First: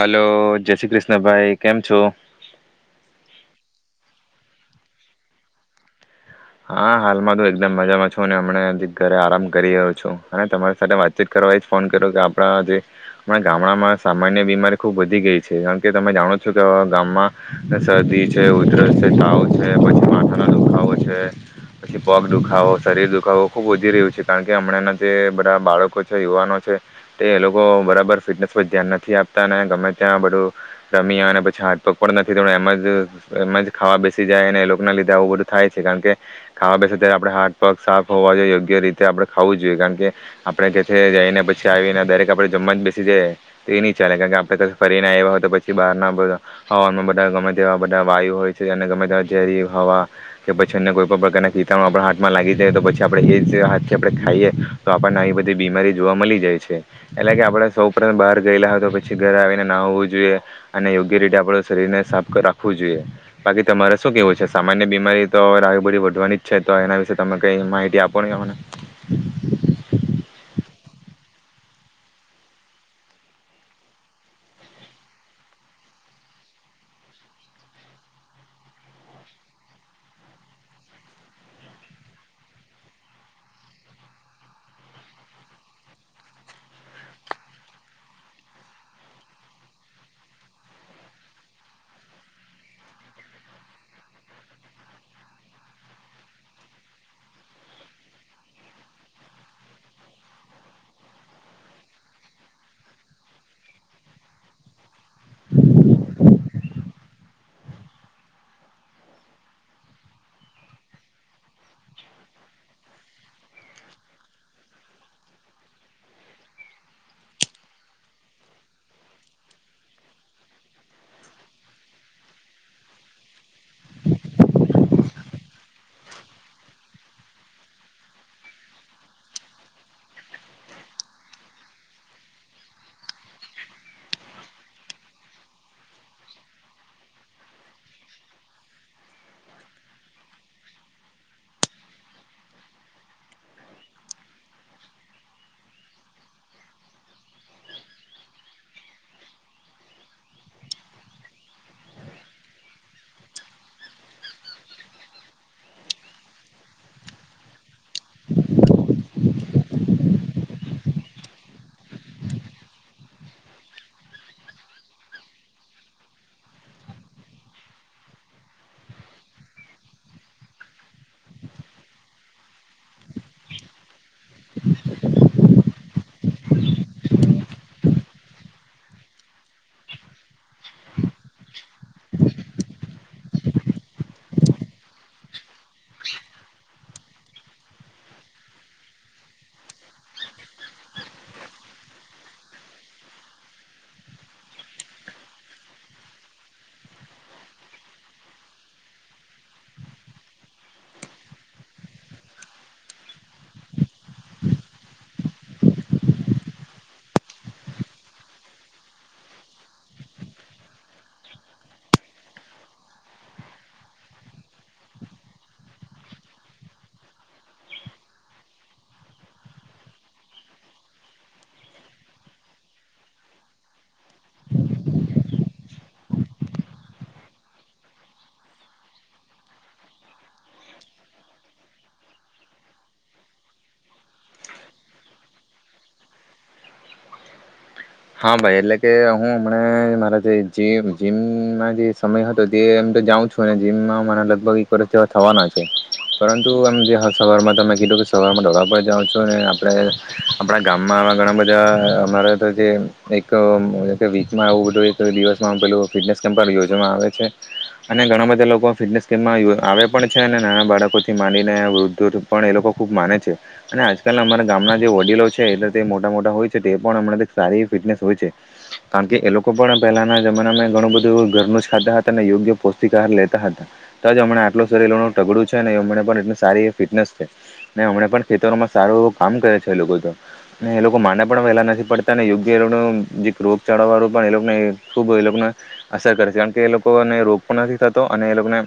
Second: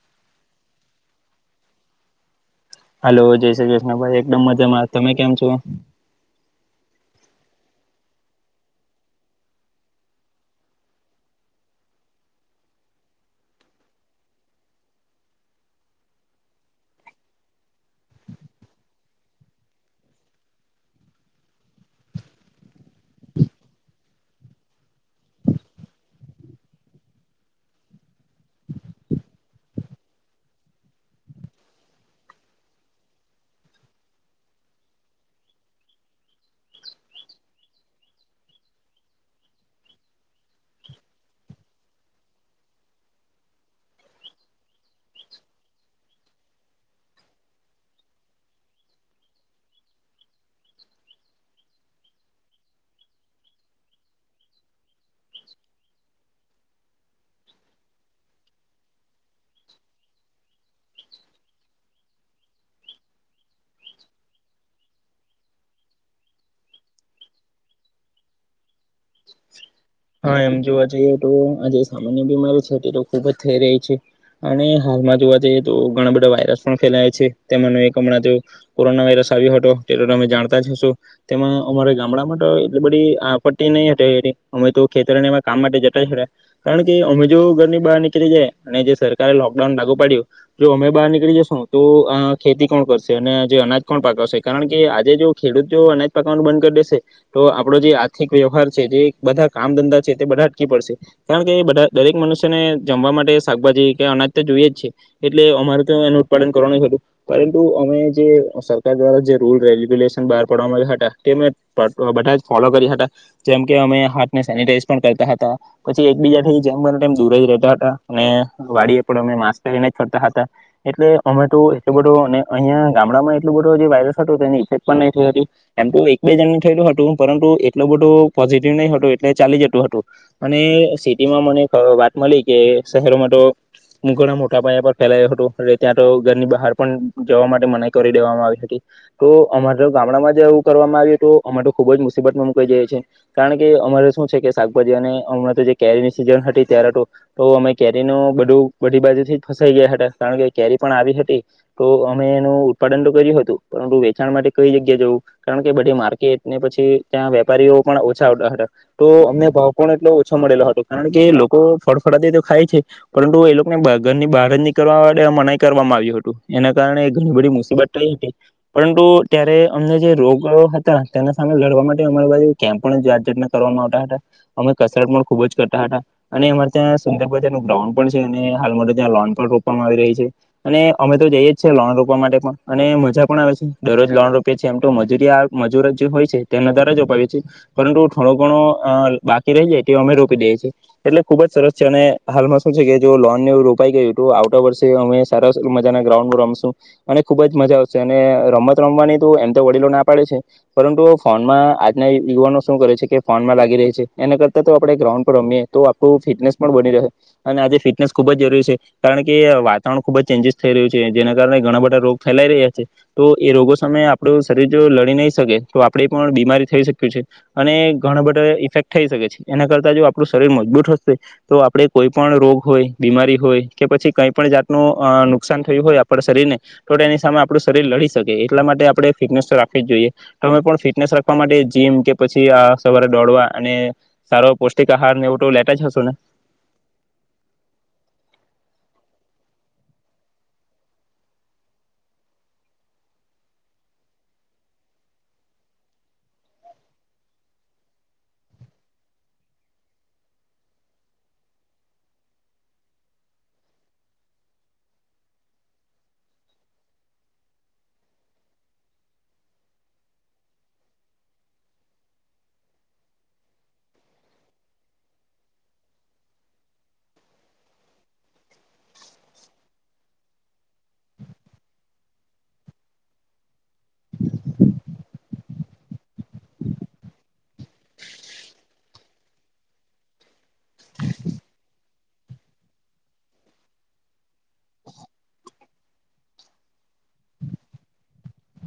hello Jai Shri Krishna ભાઈ કેમ છો હલોો જય શ્રી કૃષ્ણ ભાઈ એકદમ મજામાં તમે કેમ છો હા હાલમાં તો એકદમ મજામાં છું અને હમને ઘરે આરામ કરી રહ્યો છું અને તમારી સાથે વાતચીત કરવા એ જ ફોન કર્યો કે આપણા જેણાં ગામડામાં સામાન્ય બીમારી ખુબ વધી ગઈ છે કારણ કે તમે જાણો છો કે ગામમાં શરદી છે ઉધરસ છે તાવ છે પછી માથા દુખાવો છે પછી પગ દુખાવો શરીર દુખાવો ખુબ વધી રહ્યું છે કારણ કે હમણાંના જે બધા બાળકો છે યુવાનો છે તે એ લોકો બરાબર ફિટનેસ પર ધ્યાન નથી આપતા ગમે ત્યાં બધું રમી્યા અને પછી હાથ પગ પણ નથી એમ જ એમ જ ખાવા બેસી જાય અને એ લોકોના લીધે આવું બધું થાય છે કારણ કે ખાવા બે ત આપણે હાથ પગ સાફ હોવા જોઈએ યોગ્ય રીતે આપડણે ખાવું જ જોઈએ કારણ કે આપડે જે જઈને પછી આવીને દરેક આપણે જમવા જ બેસી જઈએ તો એ નહી ચાલે કારણ કે આપણે ફરીને આવ્યા હોય તો પછી બહારના હવા બધા ગમે તેવા બધા વાયુ હોય છે અને ગમે તે્યારે હવા કે પછી અન્ય કોઈ ના કીટણ આપ હાથમાં લાગી જાય તો પછી આપણેે એ જ હાથથી આપડણે ખાઈએ તો આપણને આવી બધી બીમારી જોવા મળી જાય છે એટલે કે આપડણે સૌપ પ્રથમ બહાર ગયેલા હોય તો પછી ઘરે આવીને ના હોવું જોઈએ અને યોગ્ય રીતે આપડું શરીરને સાફ રાખવું જોઈએ બાકી તમારે શું કેવું છે સામાન્ય બીમારી તો બધી વધવાની છે તો એના વિશે તમે કઈ માહિતી આપો ને હ એમ જોવા જઈએ તો આ જે સામાન્ય બીમારી છે તે તો ખુબ જ થઈ રહી છે અને હાલમાં જોવા જઈએ તો ઘણા બધા વાયરસ પણ ફેલાય છે તેનો એક હમણાં કોરોના વાયરસ આવ્યો હતો તે તો તમે જાણતા જ હશો તેમાં અમારા ગામડામાં તો એટલી બધી આપ્ટ નહી હતી અમે તો ખેતરને એમાં કામ માટે જટ છેડ્યા કારણ કે અમે જો ઘરની બહાર નીકળી જાય અને જે સરકારે લોકડાઉન લાગુ પાડ્યું જો અમે બહાર નીકળી જશું તો ખેતી કોણ કરશે અને જે અનાજ કોણ પાકવશે કારણ કે આજે જો ખેડૂત જો અનાજ પાકવવાનું બંધ કરી દેશે તો આપણો જે આર્થિક વ્યવહાર છે જે બધા કામ ધંધા છે તે બધા અટકી પડશે કારણ કે બધા દરેક મનુષ્યને જમવા માટે શાકભાજી કે અનાજ તો જોઈએ જ છે એટલે અમારે તો એનું ઉત્પાદન કરવો નહી હતું પરંતુ અમે જે સરકાર દ્વારા જે રૂલ રેગ્યુલેશન બહાર પાડવામાં આવ્યા હતા તે અમે બધા જ ફોલો કર્યા હતા જેમ કે અમેા સેનટાઈઝ પણ કરતા હતા પછી એકબીજા જેમ બમ દૂર જ રહેતા હતા અને વાડી એ પણ અમે માસ્ક પહેરીને જ ફરતા હતા એટલે અમે તો એટલો બધો અને અહંયા ગામડામાં એટલો બધો જે વાયરસ હતો તેની ઇફેક્ટ પણ નહી થ હતું એમ તો એક બે જણ થયેલું હતું પરંતુ એટલો બધો પોઝિટિવ નહી હતો એટલે ચાલી જતું હતું અને સિટીમાં મને વાત મળી કે શહેરોમાં તો મઘણા મોટા પયા પર ફેલાયો હતોું એટ ત્યાં તો ઘરની બહાર પણ જવા માટે મનાઈ કરી દેવામાં આવી હતી તો અમારે તો ગામડામાં જે એવું કરવામાં આવ્યું હત અમારે તો ખૂબ જ મુસીબતમાં મુકાઈ જાયીએ કારણ કે અમારે શાકભાજી અને હમણાં તો જે કેરીની સીઝન હતી ત્યારે તો તો અમે કેરી ન બધું બધી બાજુથી ફસાઈ ગયા હતા કારણ કે કેરી પણ આવી હતી તો અમે એનું ઉત્પાદન તો કર્યું હતું પરંતુ વેચાણ માટે કઈ જગ્યા જવું કારણ કે બધી માર્કેટ ને પછી ત્યાં વેપારીઓ પણ ઓછા આવતા હતા તો અમને ભાવ પણ એટલો ઓછો મળેલો હતો કારણ કે લોકો ફળફળાથી તો ખાય છે પરંતુ એ લોકોને ઘરની બહાર જ નીકળવા મનાય કરવામાં આવ્યું હતું એના કારણે ઘણી બધી મુસીબત થઈ હતી પરંતુ ત્યારે અમને જે રોગ હતા તેના સામે લડવા માટે અમારી બાજુ કમ પણટના આવ હતા અમે કસરત પણ ખુબ જ કરતા હતા અને અમારે ત્યાં સુંદરબજાર નું ગ્રાઉન્ડ પણ છે અને હાલ મો ત્યાં લોન પણ રોપવામાં આવી રહી છે અને અમે તો જઈએ જ છે લોન રોપવા માટે પણ અને મજા પણ આવે છે દરરોજ લોન રોપીએ છીએ એમ તો મજૂરી મજૂર જે હોય છે તેના દરજોપાવીએીએ પરંતુ ઘણો ઘણો બાકી રહી જાય તે અમે રોપી દઈએ છીએ એટલે ખુબ જ સરસ છે અને હાલમાં શું છે કે જો લોન નેું રોપાઈ ગયું તો આઉટ ઓફ વર્ષે અમે સાર મજાના ગ્રાઉન્ડમાં રમશું અને ખુબ જ મજા આવશે અને રમત રમવાની તો એમ તો વડીલો ના પાડે છે પરંતુ ફોનમાં આજના યુવાનો શું કરે છે કે ફોનમાં લાગી રહી છે એના કરતાં તો આપણે ગ્રાઉન્ડ પર રમીએ તો આપણું ફિટનેસ પણ બની રહે અને આજે ફિટનેસ ખૂબ જ જરૂરી છે કારણ કે વાતાવરણ ખૂબ જ ચેન્જીિસ થઈ રહ્યું છે જેના કારણે ઘણા બધા રોગ ફેલાઈ રહ્યા છે તો એ રોગો સામે આપણું શરીર જો લડી નહીં શકે તો આપણે પણ બીમારી થઈ શક્યું છે અને ઘણા બધા ઇફેક્ટ થઈ શકે છે એના કરતાં જો આપણું શરીર મજબૂત હશે તો આપણે કોઈ પણણ રોગ હોય બીમારી હોય કે પછી કંઈ પણ જાતનું નુકસાન થયું હોય આપણા શરીરને તો એની સામે આપણું શરીર લડી શકે એટલા માટે આપણે ફિટનેસ રાખવી જ જોઈએ તમે પણ ફિટનેસ રાખવા માટે જીમ કે પછી આ સવારે દોડવા અને સારો પૌષ્ટિક આહાર ને એવ તો લેતા જ હશુ ને હા ભાઈ એટલે કે હું હમણા મારા જેમ જીમમાં જે સમય હતો તેમ તો જાઉં છું જીમમાં મારા લગભગ એક વર્ષ જેવા થવાના છે પરંતુમ જે સવારમાં તોં કીધું કે સવારમાં ઢોળા પર જાઉં છું આપણે આપણા ગામમાં ઘણા બધા અમારા તો જે એક વીચમાં એું બધું એક દિવસમાં પેલું ફિટનેસ કેમ્પ યોજવામાં આવે છે અને ઘણા બધા લોકો ફિટનેસ કેમ્પમાં આવે પણ છે અને નાના બાળકો થી માનીને વૃદ્ધ પણ એ લોકો ખુબ માને છે અને આજકાલ અમારા ગામના જે વડીલો છે એ તે મોટા મોટા હોય છે તે પણ હમણાં સારી હોય કારણ કે એ લોકો પણ પહેલાના જમાનામાં ઘણું બધું ઘરનું જ ખાતા હતા અને યોગ્ય પૌષ્ટિક આહાર લેતા હતા તોજ હમણા આટલ શરીનું ટગડું છે નેમ એટલ સારી એ ફિટનેસ છે ને હમણા પણ ખેતરોમાં સારું એવ કામ કરે છે એ લોકો એ લોકો માને પણ વહેલા નથી પડતા લોકો જે રોગ ચાળા વાળું પણ એને ખુબ એ લોકોને અસર કરે છે કારણ કે એ લોકોને રોગ પણ નથી થતો અને એ લોકોને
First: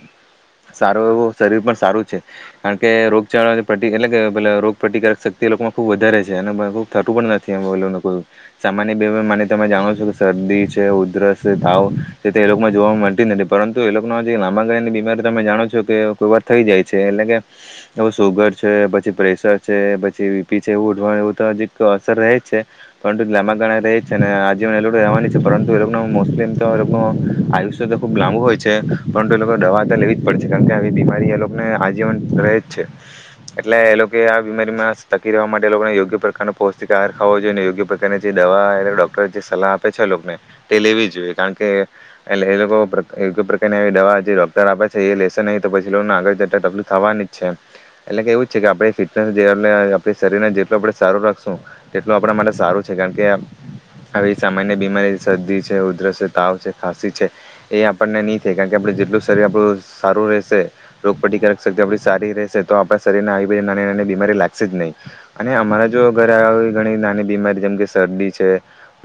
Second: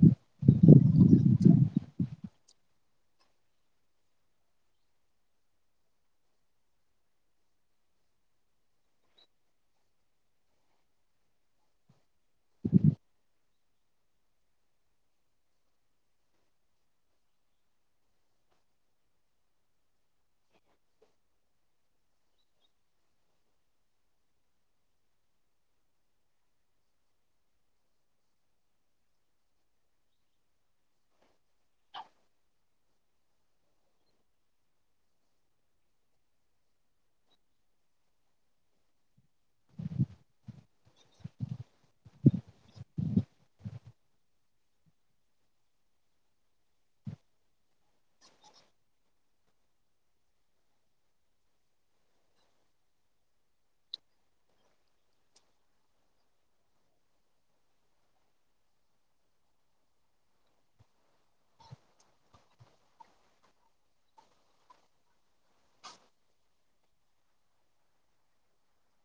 સારો એવું શરીર પણ સારું છે કારણ કે રોગ ચાળા એટલે કે રોગ પ્રતિકારક શક્તિ એ લોકોમાં ખુબ વધારે છે અને ખબ થતું પણ નથી લોકો સામાન્ય બીમા માને તમે જાણો છો કે શરદી છે ઉધરસ છે તાવ છે તે એ લોકોમાં જોવા મળતી જ નથી પરંતુ એ લોકોનો લાંબા ગાળાની બીમારી તમે જાણો છો કે કોઈ વાર થઈ જાય છે એટલે કે એ સુગર છે પછી પ્રેશર છે પછી બીપી છે એવું ઉઠવાનું એવું તો હજી અસર રહે જ છે પણ લાબ ગણાા રહે જ છે અને આજીવન એ લોકો રહેવા છે પરંતુ એ લોકો મોસ્ટલી તો એ લોકો આયુષ્ય તો ખુબ લાંબુ હોય છે પરંતુ એ લોકો દવા તો લેવી જ પડે છે કારણ કે આવી બીમારી એ લોકોને આજીવન રહે જ છે એટલે એ લોકો આ બીમારીમાં થકી રહેવા માટે એ લોકોને યોગ્ય પ્રકારનો પૌષ્ટિક આહાર ખવો જોઈએને યોગ્યકાર દવા ડોક્ટર જે સલાહ આપે છેને તે લેવી જ જોઈએ કારણ કે એ લોકો કો પ્રકારની દવા જે ડોક્ટર આપે છે એ લેશે નહીિ તો પછીને આગળ જતા તકલીફ થવાની જ છે એટલે કે એવું છે કે આપ ફિટનેસ જે આપ શરીરને જેટલું આપણે સારું રાખશું તેટલું આપણા માટે સારું કારણ કે આવી સામાન્ય બીમારી શરદી છે ઉધર છે તાવ છે ખાંસી છે એ આપણને નહી થાય કારણ કે આપ જેટલું શરીર આપણું સારું રહેશે રોગપતિકારક શક્તિ આપ સારી રહેશે તો આપણા શરીરને આવી બધી નાની નાની બીમારી લાગશે જ નહીિ અને અમારા જો ઘરે ઘણી નાની બીમારી જેમ કે શરદી છે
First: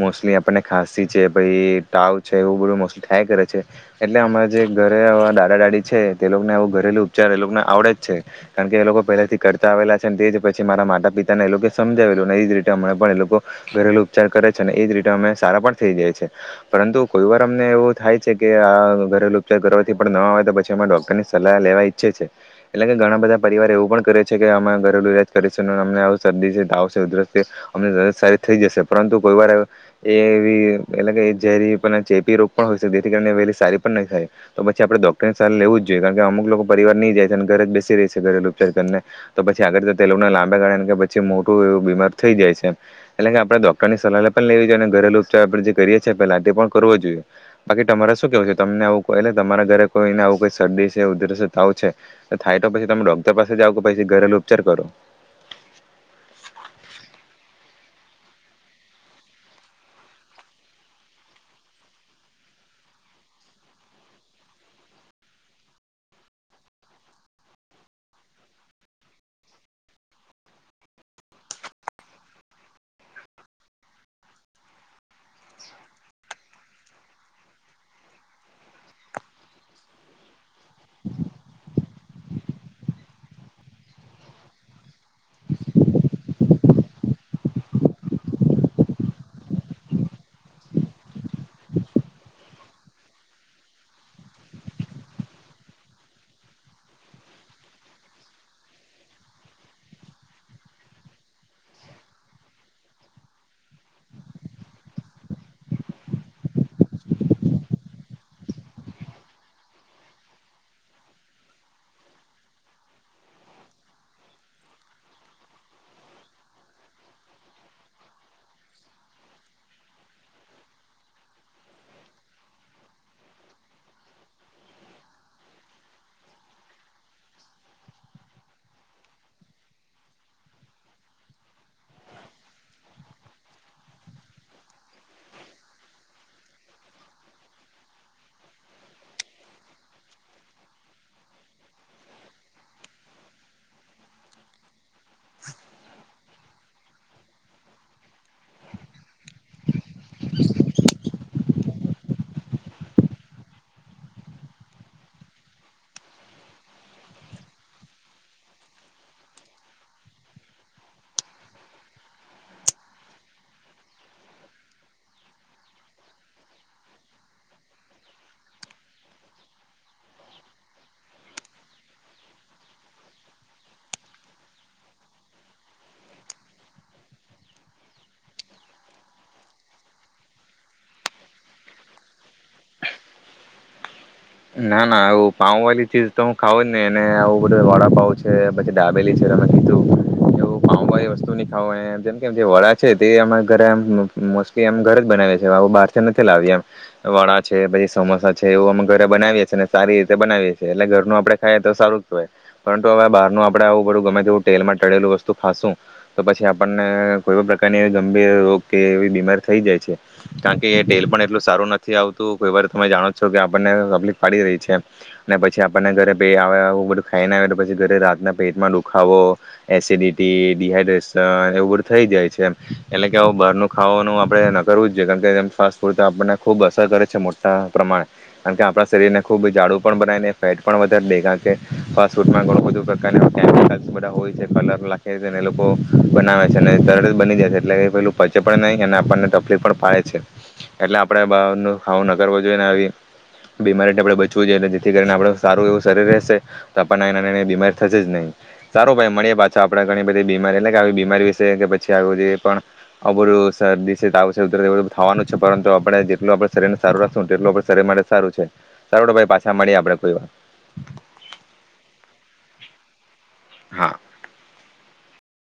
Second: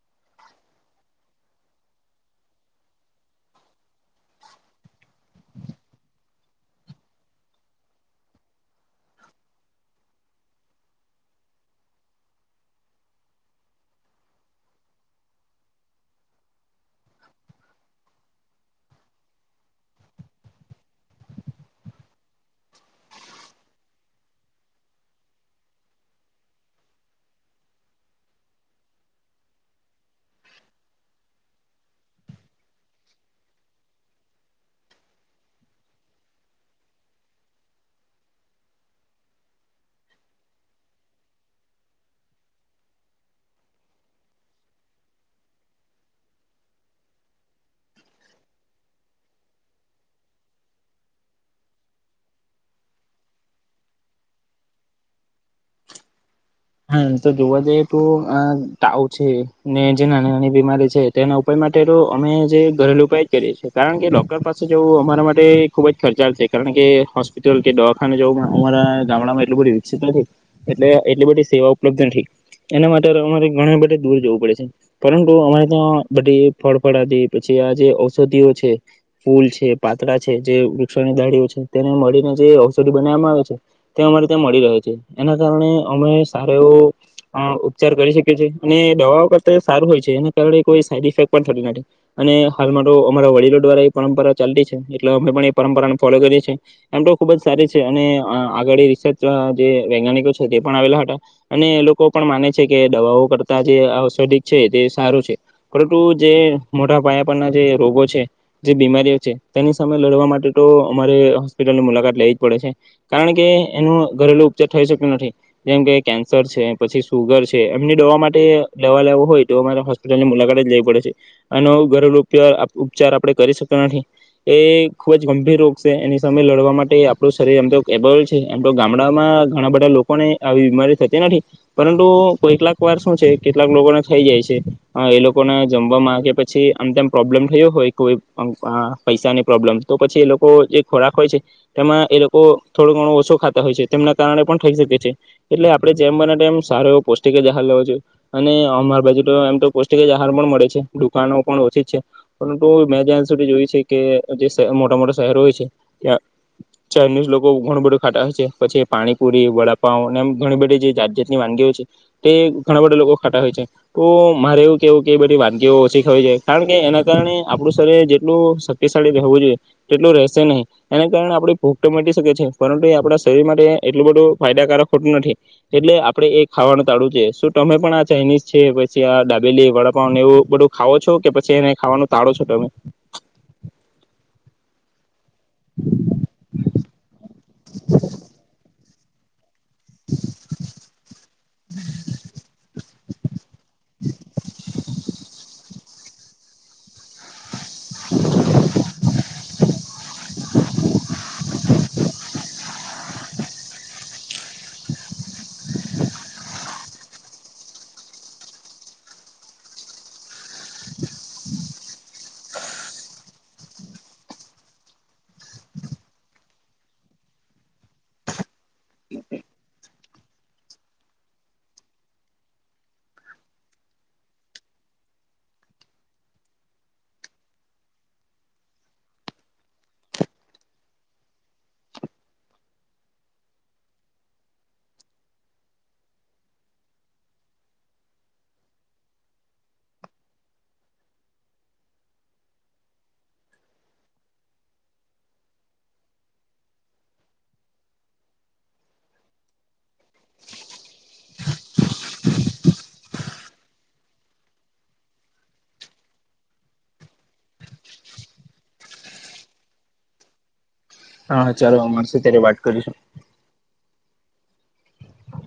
મોસ્ટલી આપણને ખાંસી છે પછ તાવ છે એવું બધું મોસ્ટલી થાય કરે છે એટલે અમારા જે ઘરે દાદા દાદી છે તે લોકોને એ ઘરેલું ઉપચાર એ લોકોને આવડે જ છે કારણ કે એ લોકો પહેલાથી કરતા આવેલા છે તે જ પછી મારા માતા પિતાને એ લોકો સમજાવેલું નહી જ રીતે હમણાં પણ એ લોકો ઘરેલુ ઉપચાર કરે છે ને એ જ રીતે અમે સારા પણ થઈ જાયી પરંતુ કોઈ વાર અમને એવું થાય છે કે આ ઘરેલુ ઉપચાર કરવાથી પણ ન આવે તો પછી અમે ડોક્ટરની સલાહ લેવા ઈચ્છે છે એટલે કે ઘણા બધા પરિવાર એવું પણ કરે છે કે અમે ઘરેલુ ઈલાજ કરે છે અમને શરદી છે ધાવ છે ઉધરસ છે અમને સારી થઈ જશે પરંતુ કોઈ વાર એવી એટલે ઝેરી ચેપી રોગ પણ હોય શકે જેથી કાર વહેલી સારી પણ ન થાય તો પછી આપણે ડોક્ટરને સારી લેવું જ જોઈએ કારણ કે અમુક લોકો પરિવાર નહી જાય છે અને ઘરે જ બેસી રહી છે ઘરે ઉપચાર કરીને તો પછી આગળ તેલ ના લાંબા ગાળા કે પછી મોટું એવું બીમાર થઈ જાય છે એટલે કે આપણેે ડોક્ટર ની સલાહ પણ લેવી જોઈએ અને ઘરેલુ ઉપચાર આપણે જે કરીએ છીએ પેલા તે પણ કરવો જોઈએ બાકી તમારે શું કેવું છે તમને આવું એલે તમારા ઘરે કોઈને આવ કોઈ શરદી છે ઉધર તાવ છે થાય તો પછી તમે ડોક્ટર પાસે જઓ કે પછી ઘરેલુ ઉપચાર કરો હા તો જોવા જઈએ તો તાવ છે ને જે નાની નાની બીમારી છે તેના ઉપાય માટે તો અમે જે ઘરેલુ ઉપાય જ કરીએ છીએ કારણ કે ડોક્ટર પાસે જવું અમારા માટે ખુબ જ ખર્ચાલ છે કારણ કે હોસ્પિટલ કે દવાખાનેવું અમારા ગામડામાં એટલું બધું વિક નથી એટલે એટલી બધી સેવા ઉપલબ્ધ નથી એના માટે અમારે ઘણી બધે દૂર જવું પડે છે પરંતુ અમારે ત્યાં બધી ફળફળ હતી પછી આ જે ઔષધિઓ છે ફૂલ છે પાતળા છે જે વૃક્ષોની દાડીી છે તેને મળીને જે ઔષધિ બનાવવામાં આવે છે તે અમારે ત્યાં મળી રહે છે એના કારણે અમે સારો એવો ઉપચાર કરી શકીએી અને દવાઓ કરતા સારું હોય છે એના કારણે કોઈ સાઈડ ઇફેક્ટ પણ થતી નથી અને હાલમાં તો અમારા વડીલો દ્વારા એ પરંપરા ચાલતી છે એટલે અમે પણ એ પરંપરાને ફોલો કરીએ છીએ એમ તો ખુબ જ સારી છે અને આગળ રિસર્ચ જે વૈજ્ઞાનિકો છે તે પણ આવેલા હતા અને એ લોકો પણ માને છે કે દવાઓ કરતા જે ઔષધિક છે તે સારું છે પરંતુ જે મોટા પાયા પરના જે રોગો છે જે બીમારીઓ છે તેની સામે લડવા માટે તો અમારે હોસ્પિટલની મુલાકાત લેવી જ પડે છે કારણ કે એનો ઘરેલુ ઉપચાર થઈ શક્યો નથી જેમ કે કેન્સર છે પછી સુગર છે એમની દવા માટે દવા લેવો હોય તો અમારે હોસ્પિટલની મુલાકાતે જ લેવી પડે છે એનો ઘરેડાર ઉપચાર આપણે કરી શકતા નથી એ ખૂબ જ ગંભીર રોગ છે એની સામે લડવા માટે આપણું શરીર આમ તો કેબબલ છે એમ તો ગામડામાં ઘણા બધા લોકોને આવી બીમારી થતી નથી પરંતુ કોઈટલાક વાર શું છે કેટલાક લોકોને થઈ જાય છે એ લોકોને જમવામાં કે પછી આમ તેમ પ્રોબ્લેમ થયો હોય કોઈ પૈસાની પ્રોબ્લેમ તો પછી એ લોકો જે ખોરાક હોય છે તેમાં એ લોકો થોડો ઘણો ઓછો ખાતા હોય છે તેમના કારણે પણ થઈ શકે છે એટલે આપણે જેમ બનામ સારો એવો પૌષ્ટિક જ આહાર લેવો જોઈએ અને અમારી બાજુ તો એમ તો પૌષ્ટિક જ આહાર પણ મળે છે દુકાનો પણ ઓછી જ છે પરંતુ મેં જ્યાં સુધી જોયું છે કે જે મોટા મોટા શહેરો હોય છે ત્યાં ચાઇનીઝ લોકો ઘણું બધું ખાટા હોય છે પછી પાણીપુરી વડાપાાવ એમ ઘણી બધી જે જાત જાતની વાગીઓ છે તે ઘણા બધા લોકો ખાતાા હોય છે તો મારે એવું કેવું કે એ બધી વાનગીઓ ઓછી ખવી જોઈ કારણ કે એના કારણે આપણું શરીર જેટલું શક્તિશાળી રહેવું જોઈએ તેટલું રહેશે નહીં એના કારણે આપણે ભૂખ તો મટી શકે છે પરંતુ એ આપણા શરીર માટે એટલું બધું ફાયદાકારક હોતું નથી એટલે આપડે એ ખાવાનું તાળું જો શું તમે પણ આ ચાઇનીઝ છે પછી આ ડાબેલી વડાપાવન એવું બધું ખાવો છો કે પછી એને ખાવાનું તાળો છો તમે ના ના આવું પાઉ વાળી ચીજ તો હું ખાવંજ ને એને આવું બધું વાડાપાવ છે ડાબેલી છે વસ્તુ ખ જેમ કે જે વડા છે તે ઘરે મોલીમ ઘર જ બનાવે છે બાર નતાવ્યામ વડા છે પછી સમોસા છે એવું અમ ઘરે બનાવીએ છી અને સારી રીતે બનાવીએ છીએ એટલે ઘરનું આપણે ખાઈએ તો સારું જ કહેવાય પરંતુ હવે બહારનું આપણે આવું બધું ગમે તે તેલમાં ટળેલું વસ્તુ ખાશું તો પછી આપણને કોઈ પણ પ્રકારની એ ગંભીર રોગ કે એવી બીમાર થઈ જાય છે કારણ કે એ તેલ પણ એટલું સારું નથી આવતું કોઈ વાર તમે જાણો છો કે આપણને તકલીફ પડી રહી છે અને પછી આપણને ઘરે પ આવે આવું બધું ખાઈને આવે તો પછી ઘરે રાતના પેટમાં દુખાવો એસિડિટી ડડીહાઈડ્રેશન એવું બધું થઈ જાય છે એટલે કે આવ બહારનું ખાવાનું આપણે ન કરવું જ જોઈએ કારણ કે એ ફાસ્ટ ફૂડ તો આપણને ખૂબ અસર કરે છે મોટા પ્રમાણે કારણ કે આપણા શરીર ને ખૂબ જાડુ પણ બનાયને ફેટ પણ વધારે દે કારણ કે ફ ફમાં ઘણ બધકાર હોય છે લોકો બનાવે છે તરત બની જાય છે એટલે પલું પચે પણ નહી અને આપણને તકલીફ પણ ફડે છે એટલે આપણેે બાર ખાવું નગરવ જોઈને આવી બીમારીને આપડે બચવું જોઈએટલે જેથી કરીને આપડ સારું એવું શરીર રહેશે તો આપણને નાના નાની બીમારી થશે જ નહીિ સારું ભાઈ મળીએ પાછો આપડે ઘણી બધી બીમારી એટલે કે આવી બીમારી વિશે કે પછી આવ જે પણ અ બધું શરદી ત ઉરું થવાનું છે પરંતુ આપણે જેટલું આપણે શરીરને સારું રાખશુંને તેટ માટેરે સારું છે સારું ભાઈ પાછા મળીએ આપડે કોઈ વાર હા ચાલો મળશે ત્યારે વાત કરીશું હા